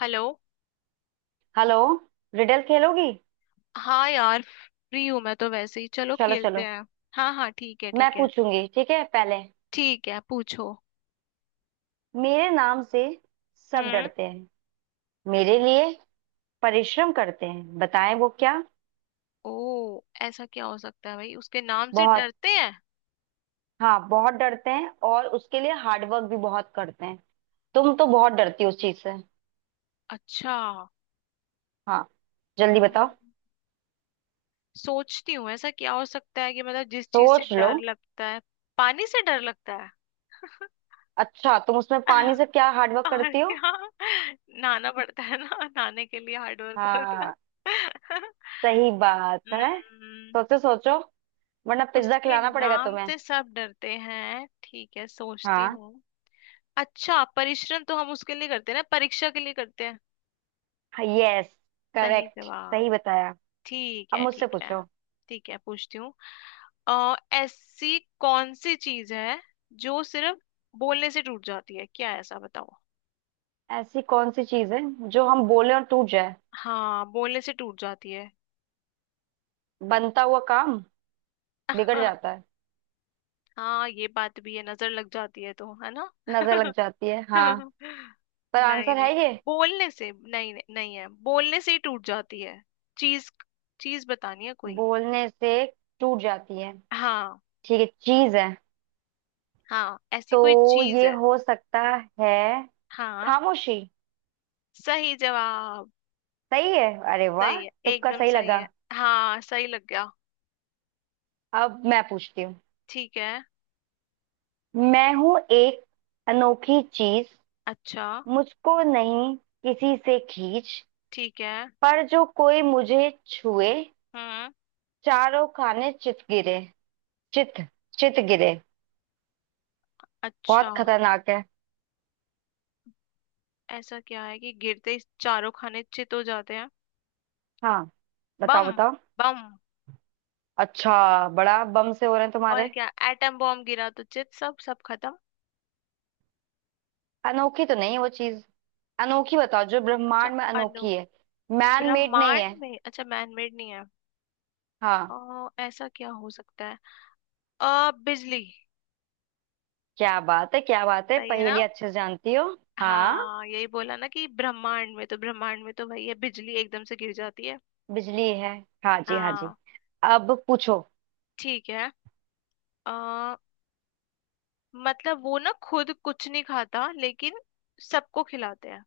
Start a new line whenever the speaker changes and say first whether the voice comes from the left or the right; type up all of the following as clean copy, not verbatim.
left: Hello.
right: Hello. Riddle खेलोगी।
left: हाँ यार, फ्री हूँ मैं तो वैसे ही, चलो
right: चलो
left: खेलते
right: चलो।
left: हैं। हाँ हाँ, ठीक है
right: मैं
left: ठीक है।
right: पूछूंगी, ठीक है? पहले
left: ठीक है, पूछो।
right: मेरे नाम से सब
left: हम्म।
right: डरते हैं, मेरे लिए परिश्रम करते हैं, बताएं वो क्या।
left: ओ ऐसा क्या हो सकता है भाई, उसके नाम से
right: बहुत।
left: डरते हैं?
right: हाँ, बहुत डरते हैं, और उसके लिए हार्डवर्क भी बहुत करते हैं। तुम तो बहुत डरती हो उस चीज से।
left: अच्छा।
right: हाँ। जल्दी बताओ।
left: हम्म, सोचती हूँ ऐसा क्या हो सकता है कि मतलब जिस चीज से
right: सोच लो।
left: डर लगता है। पानी से डर लगता है।
right: अच्छा, तुम उसमें पानी से क्या हार्डवर्क
left: और
right: करती हो?
left: क्या, नहाना पड़ता है ना, नहाने के लिए हार्ड वर्क होता
right: हाँ,
left: है।
right: सही बात है।
left: हम्म,
right: सोचो सोचो। वरना पिज्जा
left: उसके
right: खिलाना पड़ेगा
left: नाम
right: तुम्हें।
left: से सब डरते हैं, ठीक है सोचती
right: हाँ।
left: हूँ। अच्छा, परिश्रम तो हम उसके लिए करते हैं ना, परीक्षा के लिए करते हैं।
right: यस।
left: सही
right: करेक्ट।
left: जवाब।
right: सही बताया।
left: ठीक
right: अब
left: है
right: मुझसे
left: ठीक है।
right: पूछो।
left: ठीक है, पूछती हूँ। ऐसी कौन सी चीज है जो सिर्फ बोलने से टूट जाती है, क्या है ऐसा बताओ।
right: ऐसी कौन सी चीज है जो हम बोले और टूट जाए?
left: हाँ बोलने से टूट जाती है।
right: बनता हुआ काम बिगड़ जाता है।
left: हाँ ये बात भी है, नजर लग जाती है तो, है ना।
right: नजर लग जाती है हाँ। पर
left: नहीं
right: आंसर है
left: नहीं,
right: ये
left: बोलने से नहीं, नहीं है, बोलने से ही टूट जाती है चीज। चीज बतानी है कोई।
right: बोलने से टूट जाती है?
left: हाँ।
right: ठीक है, चीज है,
left: हाँ ऐसी कोई
right: तो
left: चीज
right: ये
left: है।
right: हो सकता है
left: हाँ,
right: खामोशी।
left: सही जवाब।
right: सही है। अरे वाह,
left: सही है,
right: तुक्का
left: एकदम
right: सही
left: सही
right: लगा।
left: है। हाँ सही लग गया।
right: अब मैं पूछती हूँ।
left: ठीक है।
right: मैं हूं एक अनोखी चीज,
left: अच्छा।
right: मुझको नहीं किसी से खींच,
left: ठीक है।
right: पर जो कोई मुझे छुए
left: हम्म।
right: चारों खाने चित गिरे। चित चित गिरे।
left: अच्छा,
right: बहुत खतरनाक है।
left: ऐसा क्या है कि गिरते ही चारों खाने चित हो जाते हैं?
right: हाँ,
left: बम।
right: बताओ बताओ।
left: बम।
right: अच्छा, बड़ा बम से हो रहे हैं
left: और
right: तुम्हारे।
left: क्या, एटम बॉम्ब गिरा तो चित, सब सब खत्म।
right: अनोखी तो नहीं है वो चीज। अनोखी बताओ जो
left: अच्छा।
right: ब्रह्मांड में
left: अनु,
right: अनोखी है। मैन मेड नहीं
left: ब्रह्मांड
right: है।
left: में। अच्छा, मैन मेड नहीं है।
right: हाँ।
left: ऐसा क्या हो सकता है? बिजली।
right: क्या बात है क्या बात है,
left: सही है ना।
right: पहेली अच्छे से जानती हो। हाँ।
left: हाँ यही बोला ना कि ब्रह्मांड में, तो ब्रह्मांड में तो वही है, बिजली एकदम से गिर जाती है।
right: बिजली है। हाँ जी हाँ जी।
left: हाँ।
right: अब पूछो।
left: ठीक है। आ, मतलब वो ना खुद कुछ नहीं खाता लेकिन सबको खिलाते हैं।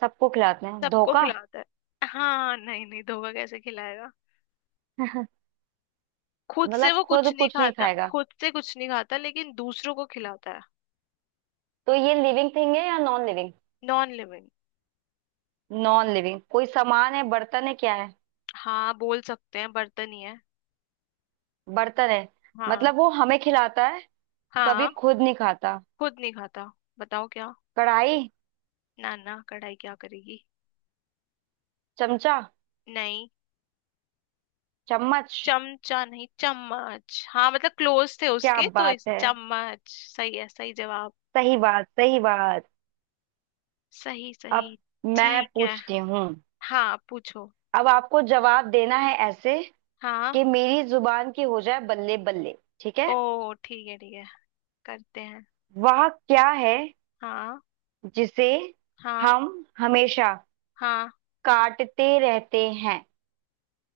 right: सबको खिलाते हैं
left: सबको
right: धोखा।
left: खिलाता है। हाँ नहीं नहीं, धोखा कैसे खिलाएगा। खुद से
right: मतलब
left: वो कुछ
right: खुद
left: नहीं
right: कुछ नहीं
left: खाता,
right: खाएगा,
left: खुद से कुछ नहीं खाता लेकिन दूसरों को खिलाता है।
right: तो ये लिविंग थिंग है या non living?
left: Non living.
right: Non living कोई सामान है, बर्तन है, क्या है?
left: हाँ, बोल सकते हैं बर्तन ही है।
right: बर्तन है।
left: हाँ।
right: मतलब वो हमें खिलाता है, कभी
left: हाँ।
right: खुद नहीं खाता।
left: खुद नहीं खाता। बताओ क्या।
right: कढ़ाई।
left: ना ना, कढ़ाई क्या करेगी।
right: चमचा।
left: नहीं।
right: चम्मच।
left: चमचा नहीं, चम्मच हाँ, मतलब क्लोज थे
right: क्या
left: उसके तो,
right: बात
left: इस
right: है।
left: चम्मच। सही है, सही जवाब।
right: सही बात सही बात।
left: सही सही।
right: अब मैं
left: ठीक है।
right: पूछती हूँ।
left: हाँ पूछो।
right: अब आपको जवाब देना है ऐसे कि
left: हाँ।
right: मेरी जुबान की हो जाए बल्ले बल्ले। ठीक है।
left: ओ ठीक है ठीक है, करते हैं।
right: वह क्या है
left: हाँ।
right: जिसे
left: हाँ।
right: हम हमेशा
left: हाँ।
right: काटते रहते हैं,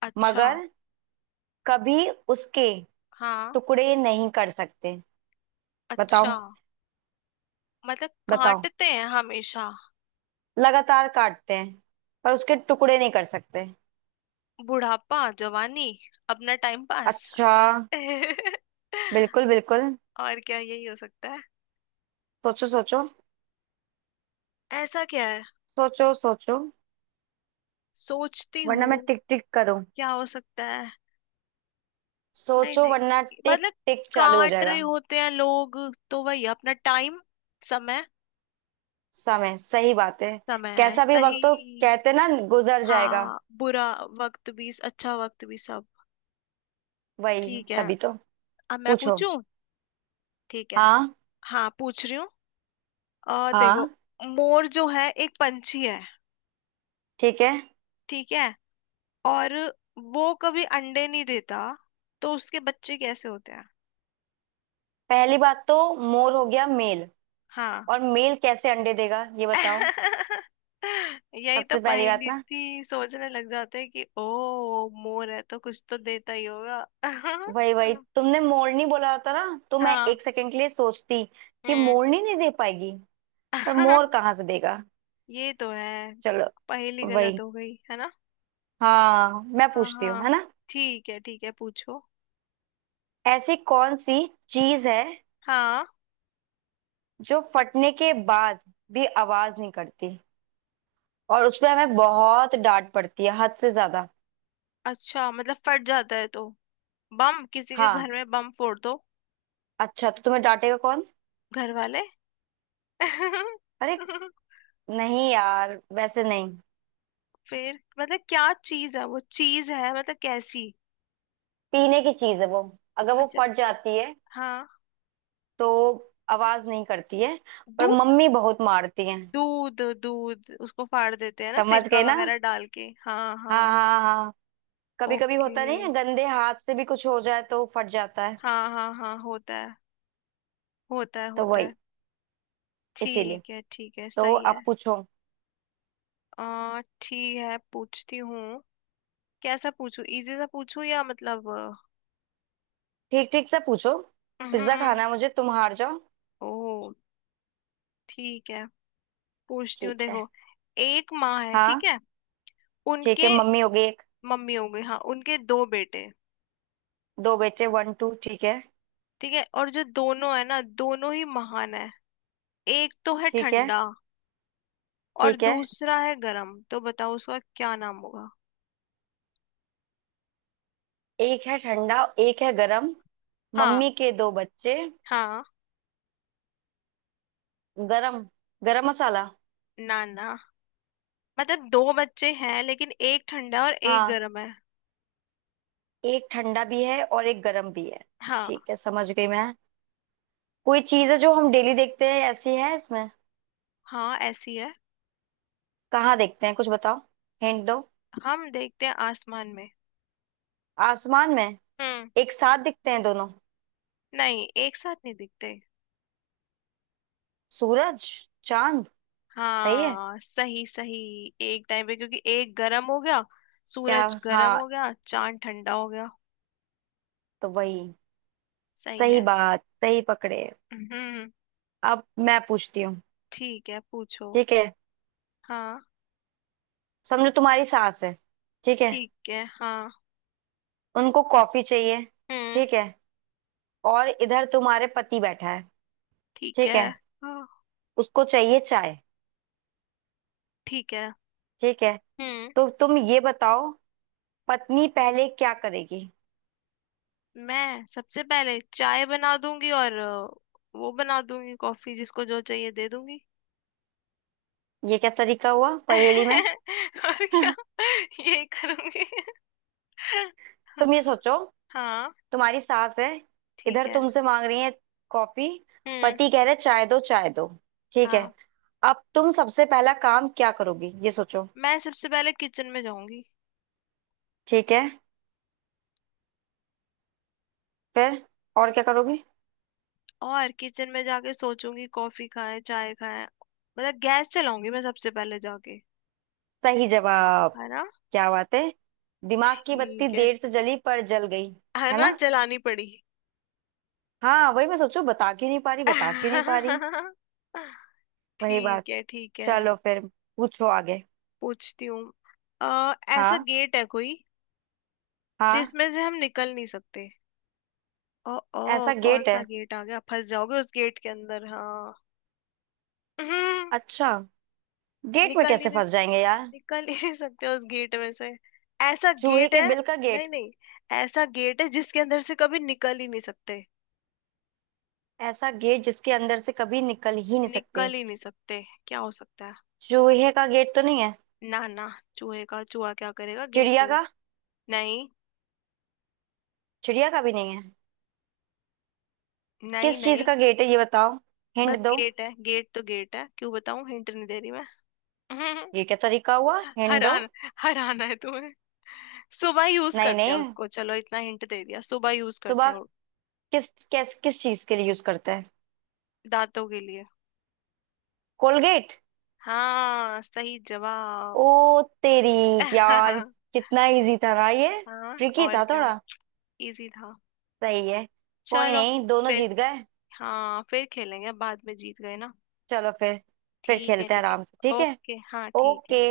left: अच्छा।
right: मगर कभी उसके
left: हाँ।
right: टुकड़े नहीं कर सकते?
left: अच्छा,
right: बताओ
left: मतलब
right: बताओ।
left: काटते हैं हमेशा।
right: लगातार काटते हैं, पर उसके टुकड़े नहीं कर सकते।
left: बुढ़ापा, जवानी, अपना टाइम पास।
right: अच्छा। बिल्कुल बिल्कुल।
left: और क्या, यही हो सकता है।
right: सोचो सोचो।
left: ऐसा क्या है।
right: सोचो सोचो,
left: सोचती
right: वरना मैं
left: हूँ
right: टिक टिक करूं।
left: क्या हो सकता है। नहीं
right: सोचो, वरना
left: नहीं,
right: टिक
left: मतलब
right: टिक चालू हो
left: काट रहे
right: जाएगा।
left: होते हैं लोग तो वही, अपना टाइम, समय।
right: समय। सही बात है।
left: समय
right: कैसा भी वक्त हो,
left: सही।
right: कहते ना, गुजर जाएगा।
left: हाँ, बुरा वक्त भी अच्छा वक्त भी, सब।
right: वही,
left: ठीक है।
right: तभी तो।
left: अब मैं
right: पूछो।
left: पूछूं। ठीक है।
right: हाँ
left: हाँ पूछ रही हूँ और देखो,
right: हाँ
left: मोर जो है एक पंछी है,
right: ठीक है।
left: ठीक है, और वो कभी अंडे नहीं देता, तो उसके बच्चे कैसे होते हैं।
right: पहली बात तो मोर हो गया मेल,
left: हाँ।
right: और मेल कैसे अंडे देगा ये बताओ।
left: यही तो
right: सबसे पहली बात
left: पहेली
right: ना,
left: थी, सोचने लग जाते हैं कि ओ मोर है तो कुछ तो देता ही होगा।
right: वही वही तुमने मोरनी बोला होता ना, तो मैं
left: हाँ।
right: एक सेकंड के लिए सोचती कि
left: हम्म।
right: मोरनी नहीं दे पाएगी, पर मोर कहाँ से देगा।
left: ये तो है।
right: चलो।
left: पहेली गलत
right: वही।
left: हो गई है ना।
right: हाँ, मैं
left: हाँ
right: पूछती हूँ, है
left: हाँ,
right: ना?
left: ठीक है पूछो।
right: ऐसी कौन सी चीज है
left: हाँ।
right: जो फटने के बाद भी आवाज नहीं करती, और उसपे हमें बहुत डांट पड़ती है हद से ज्यादा?
left: अच्छा, मतलब फट जाता है तो, बम, किसी के
right: हाँ।
left: घर में बम फोड़ दो।
right: अच्छा, तो तुम्हें डांटेगा कौन?
left: घर वाले।
right: अरे नहीं यार, वैसे नहीं।
left: फिर मतलब क्या चीज है, वो चीज है, मतलब कैसी।
right: पीने की चीज है वो, अगर वो
left: अच्छा।
right: फट जाती है
left: हाँ।
right: तो आवाज नहीं करती है, पर
left: दूध
right: मम्मी बहुत मारती है।
left: दूध दूध, उसको फाड़ देते हैं ना
right: समझ
left: सिरका
right: गए ना?
left: वगैरह डाल के, हाँ
right: हाँ
left: हाँ।
right: हाँ हाँ। कभी कभी
left: ओके,
right: होता नहीं है, गंदे हाथ से भी कुछ हो जाए तो फट जाता है।
left: हाँ हाँ हाँ होता है, होता है
right: तो
left: होता
right: वही,
left: है।
right: इसीलिए।
left: ठीक है ठीक है,
right: तो
left: सही है।
right: अब पूछो।
left: आ ठीक है, पूछती हूँ। कैसा पूछूं, इजी सा पूछूं या मतलब।
right: ठीक ठीक से पूछो।
left: अ, हम्म
right: पिज्जा खाना है मुझे, तुम हार जाओ।
left: ओ ठीक है, पूछती हूँ
right: ठीक है।
left: देखो, एक माँ है, ठीक
right: हाँ
left: है,
right: ठीक है।
left: उनके।
right: मम्मी हो गई एक।
left: मम्मी हो गई हाँ, उनके दो बेटे,
right: दो बेटे, वन टू, ठीक है।
left: ठीक है, और जो दोनों है ना दोनों ही महान है, एक तो है
right: ठीक है।
left: ठंडा और
right: ठीक है।
left: दूसरा है गरम, तो बताओ उसका क्या नाम होगा।
right: एक है ठंडा, एक है गरम।
left: हाँ।
right: मम्मी के दो बच्चे।
left: हाँ।
right: गरम, गरम मसाला।
left: नाना। मतलब दो बच्चे हैं लेकिन एक ठंडा और एक
right: हाँ,
left: गर्म है।
right: एक ठंडा भी है और एक गरम भी है।
left: हाँ।
right: ठीक है, समझ गई मैं। कोई चीज है जो हम डेली देखते हैं, ऐसी है इसमें?
left: हाँ ऐसी है।
right: कहाँ देखते हैं, कुछ बताओ, हिंट दो।
left: हम देखते हैं आसमान में।
right: आसमान में
left: हम्म।
right: एक साथ दिखते हैं दोनों?
left: नहीं एक साथ नहीं दिखते।
right: सूरज, चांद। सही है।
left: हाँ सही सही। एक टाइम पे, क्योंकि एक गर्म हो गया,
right: क्या।
left: सूरज गर्म हो
right: हाँ।
left: गया, चांद ठंडा हो गया।
right: तो वही।
left: सही
right: सही
left: है।
right: बात, सही पकड़े।
left: हम्म।
right: अब मैं पूछती हूँ।
left: ठीक है पूछो।
right: ठीक है।
left: हाँ।
right: समझो, तुम्हारी सास है, ठीक है?
left: ठीक है हाँ।
right: उनको कॉफी चाहिए,
left: हम्म।
right: ठीक है? और इधर तुम्हारे पति बैठा है,
left: ठीक है।
right: ठीक है?
left: हाँ।
right: उसको चाहिए चाय,
left: ठीक है।
right: ठीक है?
left: हम्म।
right: तो तुम ये बताओ, पत्नी पहले क्या करेगी?
left: मैं सबसे पहले चाय बना दूंगी और वो बना दूंगी कॉफी, जिसको जो चाहिए दे दूंगी।
right: ये क्या तरीका हुआ पहेली में।
left: और क्या, यही करूंगी।
right: तुम ये सोचो,
left: हाँ।
right: तुम्हारी सास है,
left: ठीक
right: इधर
left: है।
right: तुमसे मांग रही है कॉफी,
left: हम्म।
right: पति कह रहे चाय दो चाय दो, ठीक है?
left: हाँ,
right: अब तुम सबसे पहला काम क्या करोगी, ये सोचो।
left: मैं सबसे पहले किचन में जाऊंगी
right: ठीक है, फिर और क्या करोगी?
left: और किचन में जाके सोचूंगी कॉफी खाएं चाय खाएं, मतलब गैस चलाऊंगी मैं सबसे पहले जाके।
right: सही जवाब।
left: है ना।
right: क्या बात है। दिमाग की बत्ती
left: ठीक है
right: देर से जली, पर जल गई।
left: है
right: है
left: ना,
right: ना?
left: जलानी पड़ी।
right: हाँ, वही मैं सोचू बता क्यों नहीं पा रही, बता क्यों नहीं पा रही। वही बात।
left: ठीक है ठीक है,
right: चलो फिर, पूछो आगे।
left: पूछती हूँ। ऐसा
right: हाँ
left: गेट है कोई
right: हाँ।
left: जिसमें से हम निकल नहीं सकते। ओ, ओ
right: ऐसा
left: कौन
right: गेट
left: सा
right: है?
left: गेट आ गया, फंस जाओगे उस गेट के अंदर, हाँ। हम्म,
right: अच्छा, गेट में
left: निकल ही
right: कैसे
left: नहीं,
right: फंस जाएंगे यार।
left: निकल ही नहीं सकते उस गेट में से, ऐसा
right: चूहे
left: गेट
right: के
left: है।
right: बिल का गेट?
left: नहीं नहीं, ऐसा गेट है जिसके अंदर से कभी निकल ही नहीं सकते।
right: ऐसा गेट जिसके अंदर से कभी निकल ही नहीं सकते?
left: निकल ही नहीं सकते। क्या हो सकता है।
right: चूहे का गेट तो नहीं है।
left: ना ना, चूहे का, चूहा क्या करेगा गेट
right: चिड़िया
left: में।
right: का?
left: नहीं
right: चिड़िया का भी नहीं है।
left: नहीं
right: किस चीज
left: नहीं।
right: का गेट है, ये बताओ,
left: बस
right: हिंट दो।
left: गेट है, गेट तो गेट है, क्यों बताऊं हिंट नहीं दे रही मैं।
right: ये क्या तरीका हुआ, हिंट दो।
left: हराना, हराना है तुम्हें। सुबह यूज
right: नहीं
left: करते हैं
right: नहीं।
left: उसको, चलो इतना हिंट दे दिया, सुबह यूज करते
right: सुबह
left: हैं।
right: किस किस किस चीज के लिए यूज करते हैं?
left: दांतों के लिए।
right: कोलगेट।
left: हाँ सही जवाब।
right: ओ तेरी। यार, कितना इजी था ना ये।
left: हाँ
right: ट्रिकी
left: और
right: था
left: क्या,
right: थोड़ा।
left: इजी था।
right: सही है। कोई
left: चलो
right: नहीं, दोनों
left: फिर।
right: जीत गए।
left: हाँ फिर खेलेंगे बाद में, जीत गए ना।
right: चलो फिर। फिर
left: ठीक है
right: खेलते हैं
left: ठीक है।
right: आराम से, ठीक है?
left: ओके हाँ, ठीक है।
right: ओके।